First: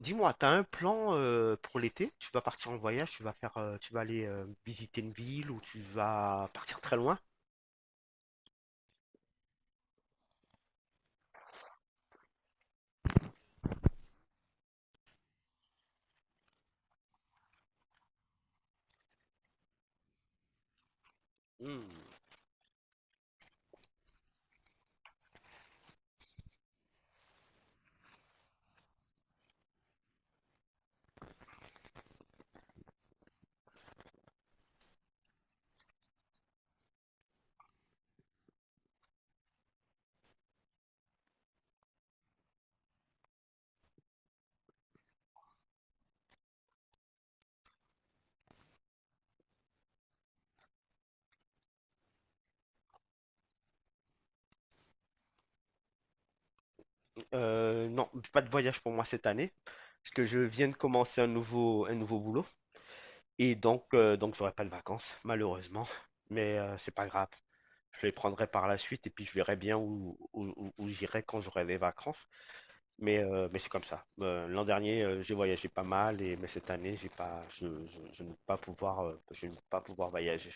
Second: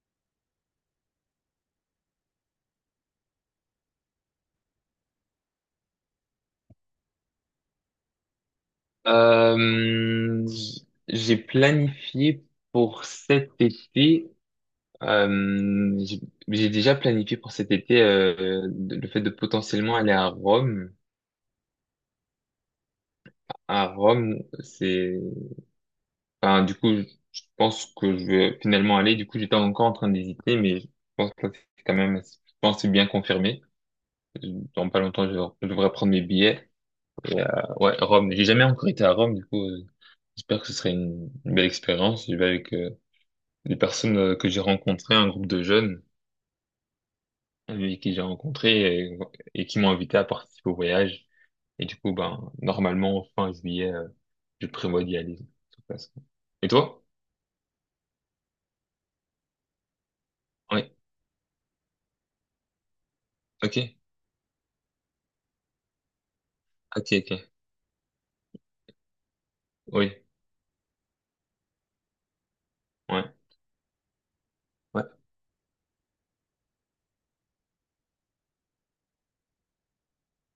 Dis-moi, t'as un plan pour l'été? Tu vas partir en voyage, tu vas faire, tu vas aller visiter une ville ou tu vas partir très loin? J'ai planifié pour cet été, euh, j'ai j'ai déjà planifié pour cet été, le fait de potentiellement aller à Rome. Hmm. À Rome, c'est, enfin, du coup, je pense que je vais finalement aller. Du coup, j'étais encore en train d'hésiter, mais je pense que c'est quand même, je pense que c'est bien confirmé. Dans pas longtemps, je devrais prendre mes billets. Et, ouais, Rome. J'ai jamais encore été à Rome, du coup, j'espère que ce serait une belle expérience. Je vais avec des personnes que j'ai rencontrées, un groupe de jeunes qui j'ai rencontrés et qui m'ont invité à participer au voyage. Et du coup, ben, normalement, fin juillet, je prévois d'y aller, de toute façon. Et toi? Non, pas de voyage pour moi cette année, parce que je viens de Oui. commencer un nouveau boulot et donc, Ok. euh, donc j'aurai pas de vacances, malheureusement. Mais c'est pas Ok, grave, ok. je les prendrai par la suite et puis je verrai bien Oui. où j'irai quand j'aurai des vacances. Mais, Ouais. euh, mais c'est comme ça. L'an dernier, Ouais. J'ai voyagé pas mal et mais cette année, j'ai pas, je ne vais pas pouvoir, voyager.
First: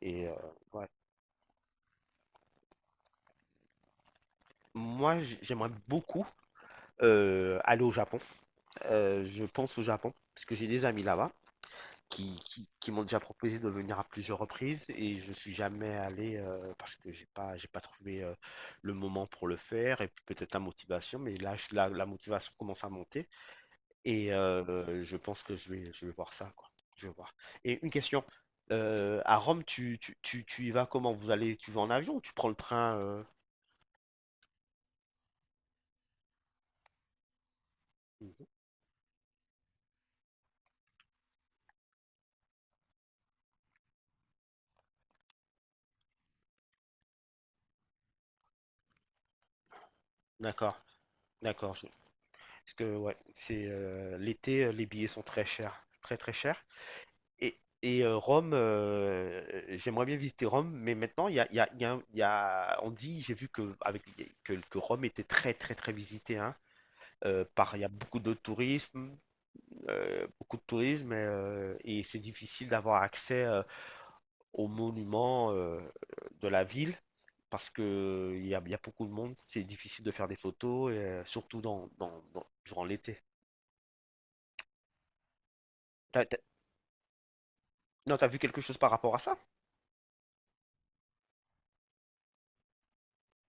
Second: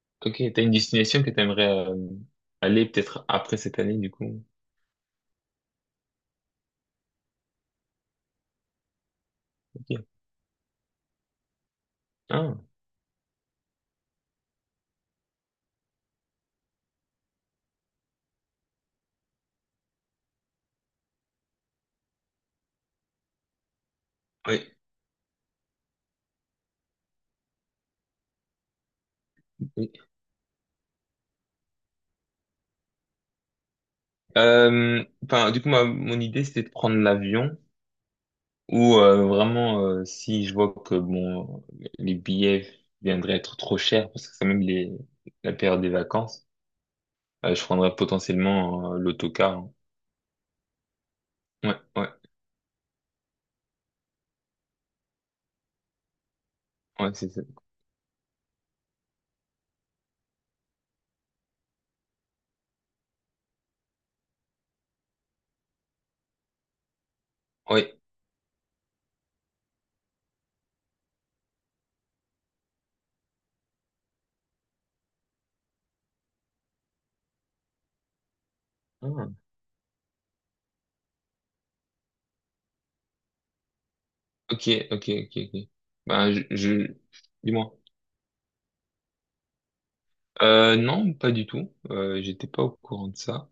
Et Ok. T'as une ouais. destination que t'aimerais aller peut-être après cette année, du coup. Moi, j'aimerais beaucoup aller au Japon. Je pense au Ok. Japon parce que j'ai des amis là-bas qui, Ah. qui, qui m'ont déjà proposé de venir à plusieurs reprises et je suis jamais allé parce que j'ai pas trouvé le moment pour le faire et puis peut-être la motivation. Mais là, la motivation commence à monter et Oui. Je pense que je vais voir ça, quoi. Je vais voir. Et une question. À Rome, Oui. tu y vas comment? Tu vas en avion ou tu prends le train Enfin, du coup, mon idée, c'était de prendre l'avion. Mhm. Ou vraiment, si je vois que bon, les billets viendraient être trop chers, parce que c'est même la période des vacances, je prendrais potentiellement l'autocar, hein. D'accord, Ouais, d'accord. Parce ouais, que ouais, c'est l'été, les billets sont très chers, très très chers. ouais, c'est ça. Et Rome, j'aimerais bien visiter Rome, mais maintenant il y a, il y a- il y a il y a- on dit, j'ai vu que que Rome était très très très visitée, hein, par il y a Ouais. Beaucoup de tourisme, et c'est difficile d'avoir accès aux monuments de la ville. Parce que il y a beaucoup de monde, Ah. c'est difficile de faire des photos, et surtout durant l'été. Ok, ok, ok, ok. Ben, dis-moi. Non, t'as vu quelque chose par rapport à ça? Non, pas du tout. J'étais pas au courant de ça.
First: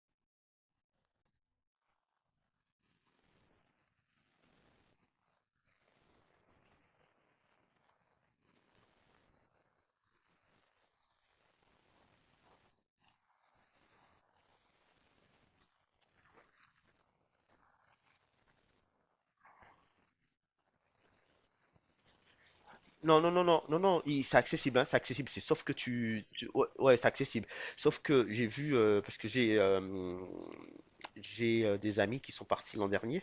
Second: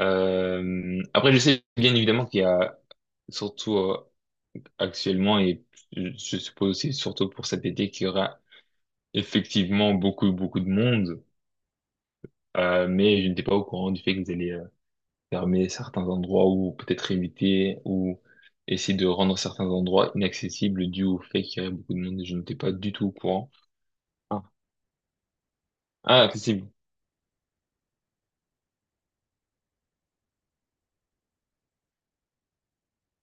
Après, je sais bien évidemment qu'il y a surtout actuellement et je suppose aussi surtout pour cet été qu'il y aura effectivement beaucoup beaucoup de monde. Mais je n'étais pas au courant du fait qu'ils allaient fermer certains endroits ou peut-être éviter ou essayer de rendre certains endroits inaccessibles dû au fait qu'il y avait beaucoup de monde. Je n'étais pas du tout au Non, non, non, courant. non, non, non, c'est Ah, accessible, hein, c'est accessible. C'est sauf que ah, ouais, accessible. ouais, c'est accessible. Sauf que j'ai vu parce que j'ai des amis qui sont partis l'an dernier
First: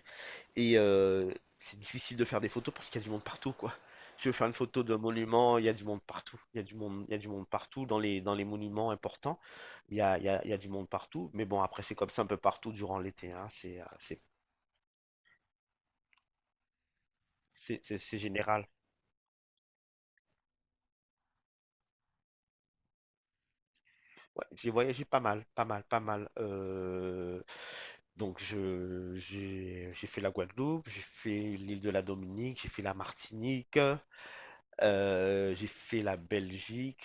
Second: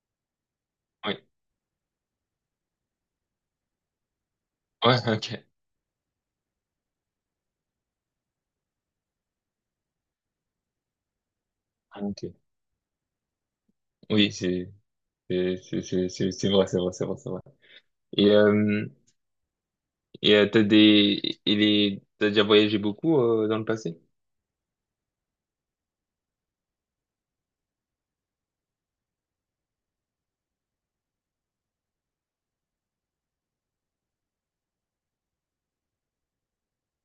et Oui. C'est difficile de faire des photos parce qu'il y a du monde partout, quoi. Si tu veux faire une photo Ouais, d'un ok. monument, il y a du monde partout. Il y a du monde, il y a du monde partout dans les monuments importants. Il y a, il y a, il y a du monde partout. Mais bon, après c'est Ah, comme ça un ok. peu partout durant l'été, hein. C'est euh, c'est Oui, c'est vrai, c'est vrai, c'est vrai, c'est vrai. c'est c'est- c'est Et général. euh, et t'as des et les T'as déjà voyagé beaucoup dans le passé? Ouais, j'ai voyagé pas mal, pas mal, pas mal. Donc je j'ai fait la Guadeloupe, j'ai fait l'île de la Dominique, j'ai fait la Martinique, j'ai fait la Belgique,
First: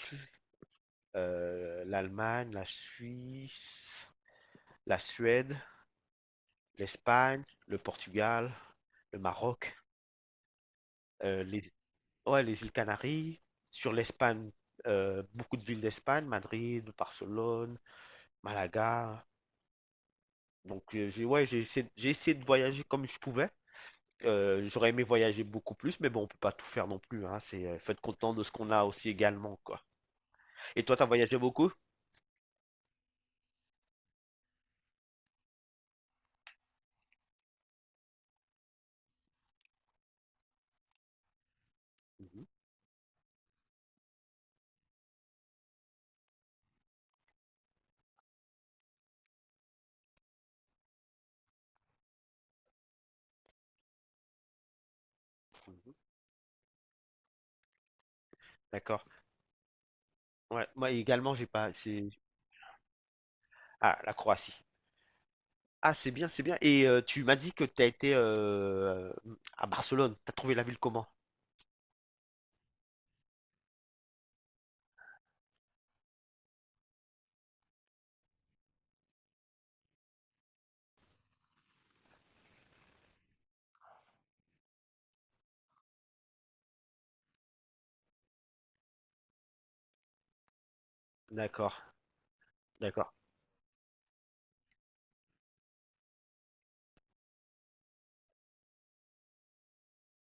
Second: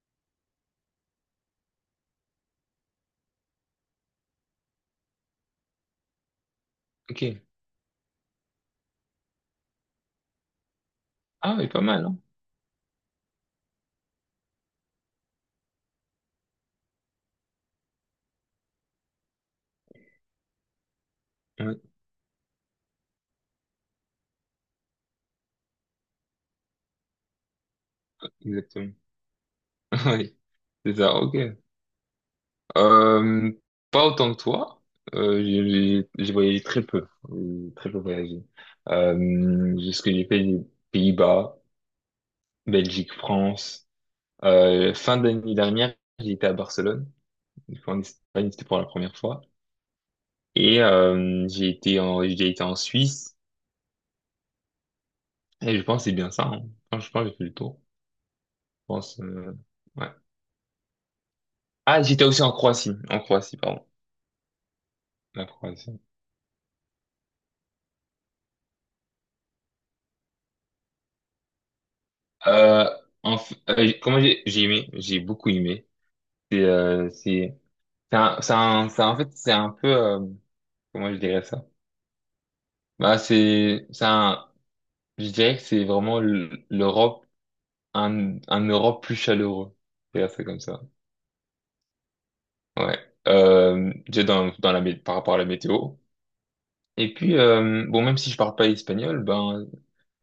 l'Allemagne, la Suisse, la Suède, Ok. l'Espagne, le Portugal, le Maroc, Ah, les oui, pas mal, hein? ouais, les îles Canaries. Sur l'Espagne, beaucoup de villes d'Espagne, Madrid, Barcelone, Malaga. Donc, j'ai ouais, j'ai Oui, essayé, j'ai essayé de voyager comme je pouvais. J'aurais aimé voyager beaucoup plus, mais bon, on peut pas tout faire non plus, hein. C'est faut être content de ce qu'on a exactement. aussi également, quoi. Oui, Et c'est toi, t'as ça. Ok. voyagé beaucoup? Euh, Pas autant que toi. J'ai voyagé très peu. J'ai très peu voyagé. Ce que j'ai fait, les Pays-Bas, Mhm, Belgique, France. Fin d'année dernière, j'ai été à Barcelone. Une fois en Espagne, c'était pour la première fois. Et j'ai été en Suisse. Et je mhm. pense que c'est bien ça, hein. Enfin, je pense que j'ai fait le tour. Je D'accord. pense, ouais. Ouais, moi également, j'ai pas. Ah, j'étais aussi en Croatie. En Croatie, pardon. Ah, la Croatie. La Ah, Croatie. c'est bien, c'est bien. Et tu m'as dit que t'as été à Barcelone. T'as trouvé la ville comment? Euh, Comment j'ai aimé, j'ai beaucoup aimé. C'est euh, c'est En fait c'est un peu, comment je dirais ça? Bah c'est un je dirais que c'est vraiment l'Europe un Europe plus chaleureux. Je dirais ça comme ça. D'accord, Ouais. d'accord. Déjà, par rapport à la météo. Et puis bon, même si je parle pas espagnol, ben,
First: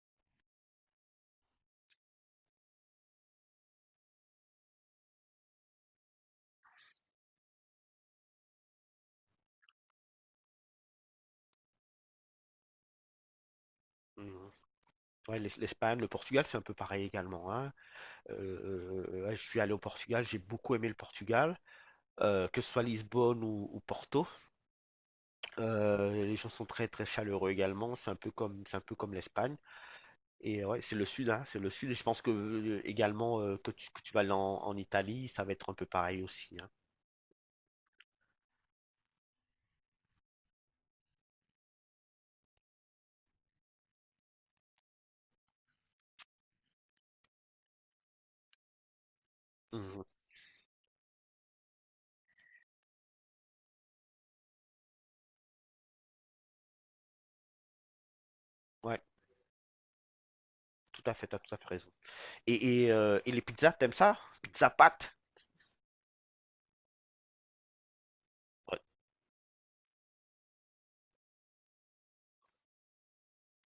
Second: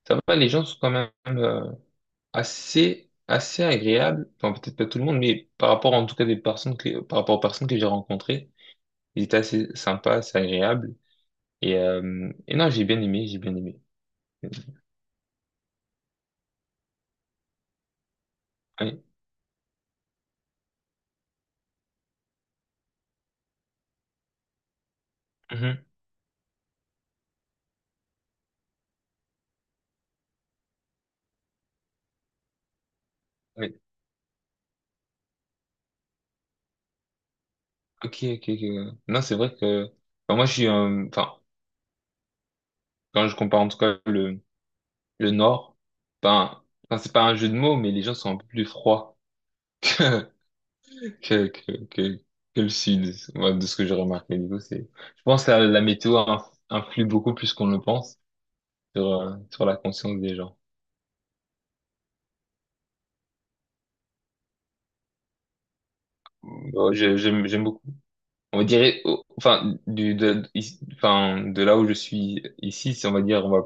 ça va, les gens sont quand même assez assez agréables. Enfin, peut-être pas tout le monde, mais par rapport aux personnes que j'ai rencontrées, ils étaient assez sympas, assez agréables. Et non, j'ai bien aimé, j'ai bien aimé. Mhm. Ouais, l'Espagne, le Portugal, c'est un peu pareil également, hein. Oui. Ouais, je suis allé au Portugal, j'ai beaucoup aimé le Portugal. Que ce soit Lisbonne ou Porto. Mhm, Les gens sont très très chaleureux également. C'est un peu comme l'Espagne. Et ouais, c'est le sud, hein, c'est le sud. Et je pense que également que oui. tu vas aller en Italie, ça va être un peu pareil aussi, hein. Ok, ok, ok. Ouais. Non, c'est vrai que, enfin, moi, je suis, enfin, quand je compare en tout cas le Nord, ben, enfin, c'est pas un jeu de mots, mais les gens sont un peu plus froids Mhm. que que que que, que le Sud, moi, de ce que j'ai remarqué. Du coup, je pense que la météo influe beaucoup plus qu'on le pense Ouais, sur la conscience des gens. tout à fait, t'as tout à fait raison. Et les pizzas, t'aimes ça? Pizza pâte? Bon, j'aime beaucoup. On Ouais. dirait, oh, enfin, enfin, de là où je suis ici, si on va dire, on va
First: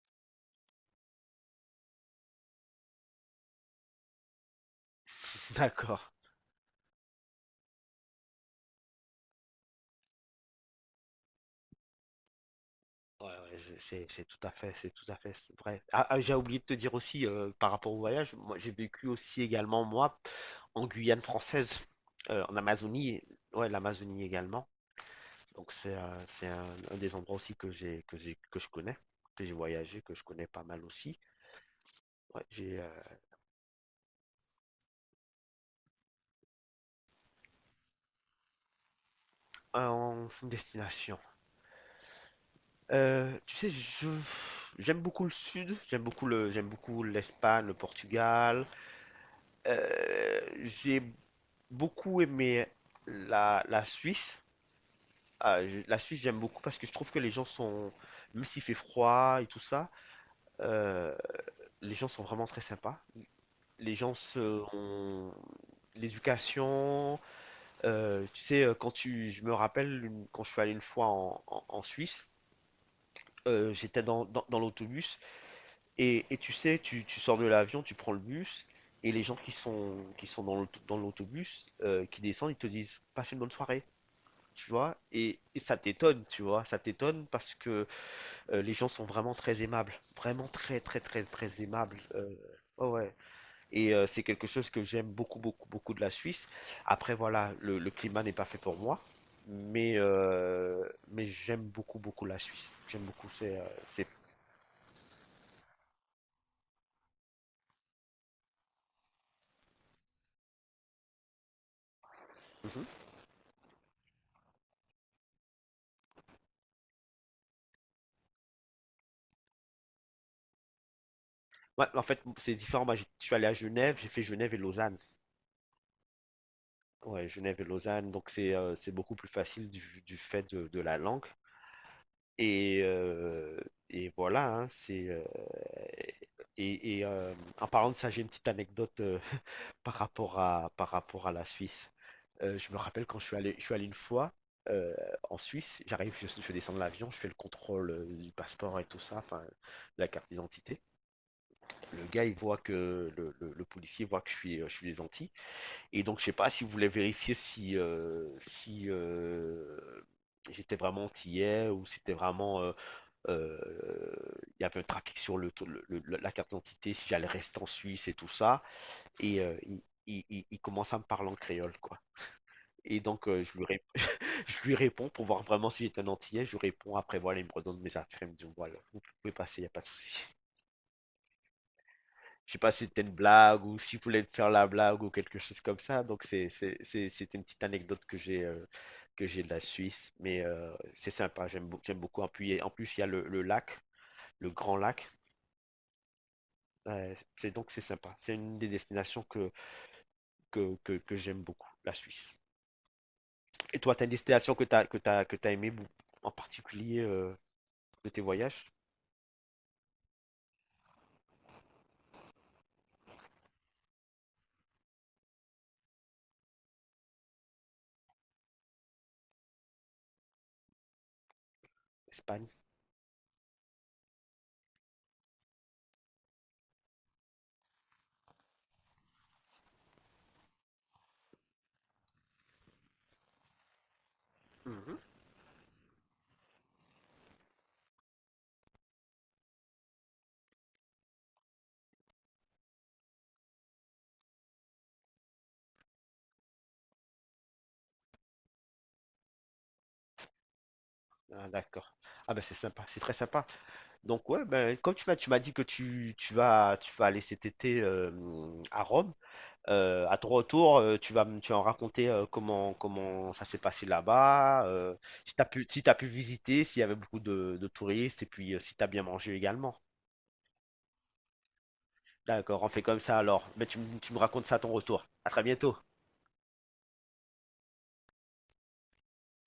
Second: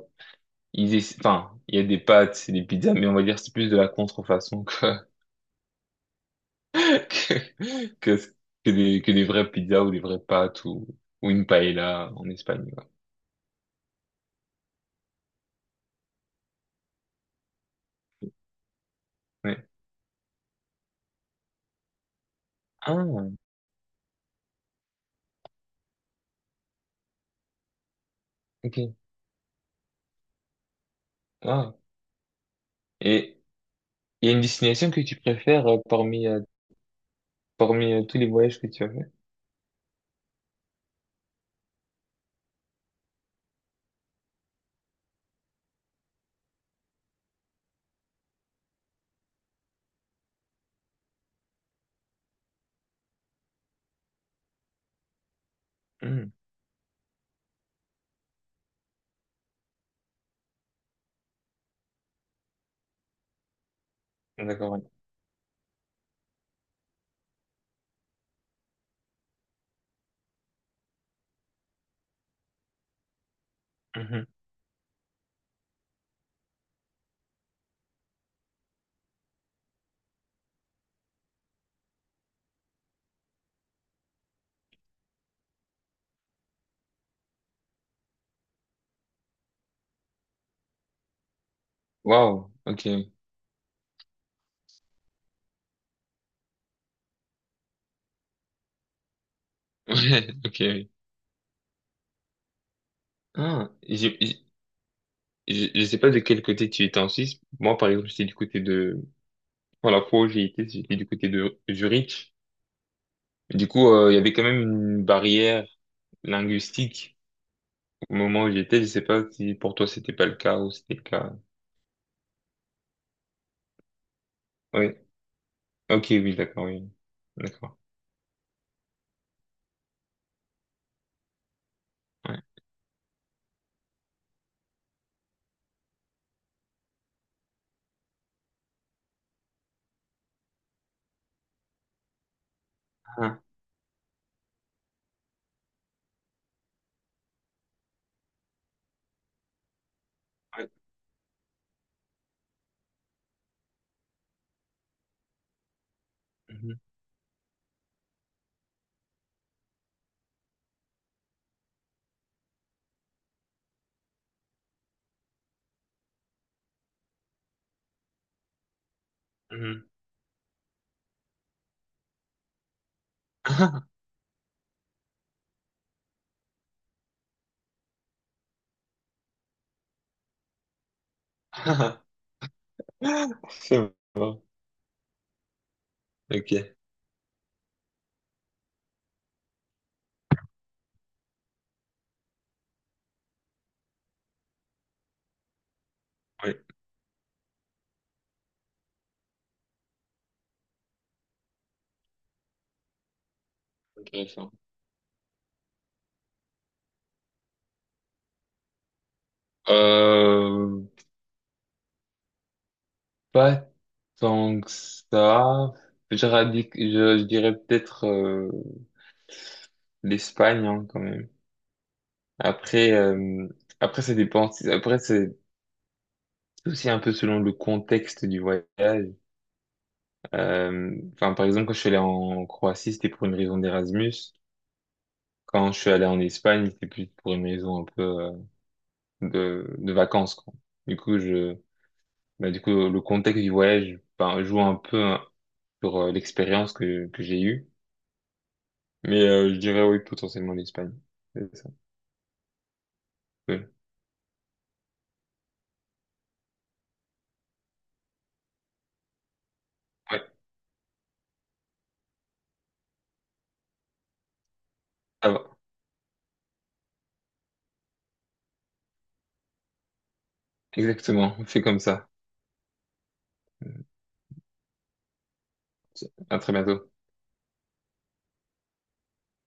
Enfin, il y a des pâtes, c'est des pizzas, mais on va dire que c'est plus de la contrefaçon que, D'accord. que, que, que des vraies pizzas ou des vraies pâtes ou une paella en Espagne, quoi. Ouais, ouais, c'est tout à fait, c'est tout à fait vrai. Ah, ah, j'ai oublié de te dire aussi par rapport au voyage, moi j'ai vécu aussi Ouais. également moi en Guyane française, en Amazonie, Ah, ouais l'Amazonie également. Donc c'est un des endroits aussi que j'ai que j'ai que je ok. connais, que j'ai voyagé, que je connais pas mal aussi. Ah. Ouais, j'ai Et il y a une destination que tu préfères parmi tous les voyages que tu as fait? Une destination. Tu sais, je j'aime beaucoup le sud, j'aime beaucoup l'Espagne, le Portugal. J'ai beaucoup aimé la Suisse. Ah, la Suisse, Hmm. j'aime beaucoup parce que je trouve que les gens sont, même s'il fait froid et tout ça, euh, les gens sont vraiment très sympas. Les gens se, D'accord, ouais. ont- l'éducation, tu sais, je me rappelle quand je suis allé une fois en, en- en Suisse, j'étais Mhm. dans, dans- dans l'autobus et tu sais, tu sors de l'avion, tu prends le bus et les gens qui sont dans dans l'autobus, qui descendent, ils te disent, passe une bonne soirée. Tu vois, et ça t'étonne, tu vois, ça t'étonne parce que les gens sont vraiment très aimables, vraiment très très très très aimables. Waouh, ok. Oh ouais, et c'est quelque chose que j'aime beaucoup beaucoup beaucoup de la Suisse. Après voilà, le climat n'est pas fait pour moi, mais Ouais, ok, euh, oui. mais j'aime beaucoup beaucoup la Suisse. J'aime beaucoup c'est euh, Ah, c'est- je sais pas de quel côté tu étais en Suisse. Moi, par exemple, j'étais du côté de... Pour la fois où j'ai été, j'étais du côté de Zurich. Mhm. Et du coup, il y avait quand même une barrière linguistique au moment où j'étais. Je sais pas si pour toi c'était pas le cas ou c'était le cas. Ouais, en fait c'est différent. Moi, j'ai je suis allé à Genève, j'ai fait Genève et Oui. Lausanne. Ok, oui, d'accord, oui. Ouais, Genève et D'accord. Lausanne, donc c'est beaucoup plus facile du fait de la langue. Ouais. Et, euh, et voilà, hein. Et et, euh, En parlant de ça, j'ai une petite anecdote par rapport à la Suisse. Je me rappelle quand je suis Ah, allé, je suis allé une fois euh, en Suisse, j'arrive, je descends de l'avion, je fais le contrôle du passeport et tout ça, enfin, la carte ouais. d'identité. Le gars, il voit que le policier voit que je suis des Antilles. Et donc, je sais pas si vous Mhm, voulez vérifier si, si j'étais vraiment antillais ou si c'était vraiment euh, il y avait un trafic sur la carte d'identité, si j'allais rester en Suisse et tout ça. Et il, mhm. il- il- il commence à me parler en créole, quoi. Et donc, je lui réponds pour voir vraiment si j'étais un Antillais. Je lui réponds, après, voilà, il me redonne mes affaires. Il me dit, bon, voilà, vous pouvez passer, il n'y a pas de souci. Je sais pas si c'était une blague ou C'est si s'il voulait me bon. faire la blague ou quelque chose comme ça. Donc, c'est, Ok. c'est, c'est- c'est une petite anecdote que j'ai de la Suisse. Mais c'est sympa, j'aime beaucoup. Appuyer. En plus, il y a le lac, le grand lac. Oui, C'est donc c'est sympa. C'est une des destinations que j'aime beaucoup, la Suisse. Et toi, t'as une intéressant. destination que t'as aimé en particulier de tes voyages? Euh, Pas tant que ça. Je dirais peut-être l'Espagne, hein, quand même. Espagne? Après, euh, Après ça dépend. Après, c'est aussi un peu selon le contexte du voyage. Enfin, par exemple, quand je suis allé en Croatie, c'était pour une raison d'Erasmus. Mhm. Quand je suis allé en Espagne, c'était plus pour une raison un peu de vacances, quoi. Du coup, bah, le contexte du voyage, ben, joue un peu, hein, sur l'expérience que j'ai eue. Mais je dirais oui, potentiellement l'Espagne. Ah, C'est ça. d'accord. Ah ben c'est sympa, c'est très sympa. Oui. Donc ouais, ben comme tu m'as dit que tu vas aller cet été à Rome, à Ouais, ton retour, tu vas en raconter comment ça s'est passé là-bas, ça si va. t'as pu si t'as pu visiter, s'il y avait beaucoup de touristes et puis si t'as bien mangé également. Exactement. On fait comme ça. D'accord, on fait comme ça alors. Mais tu me racontes ça à ton retour. À très bientôt. À très bientôt.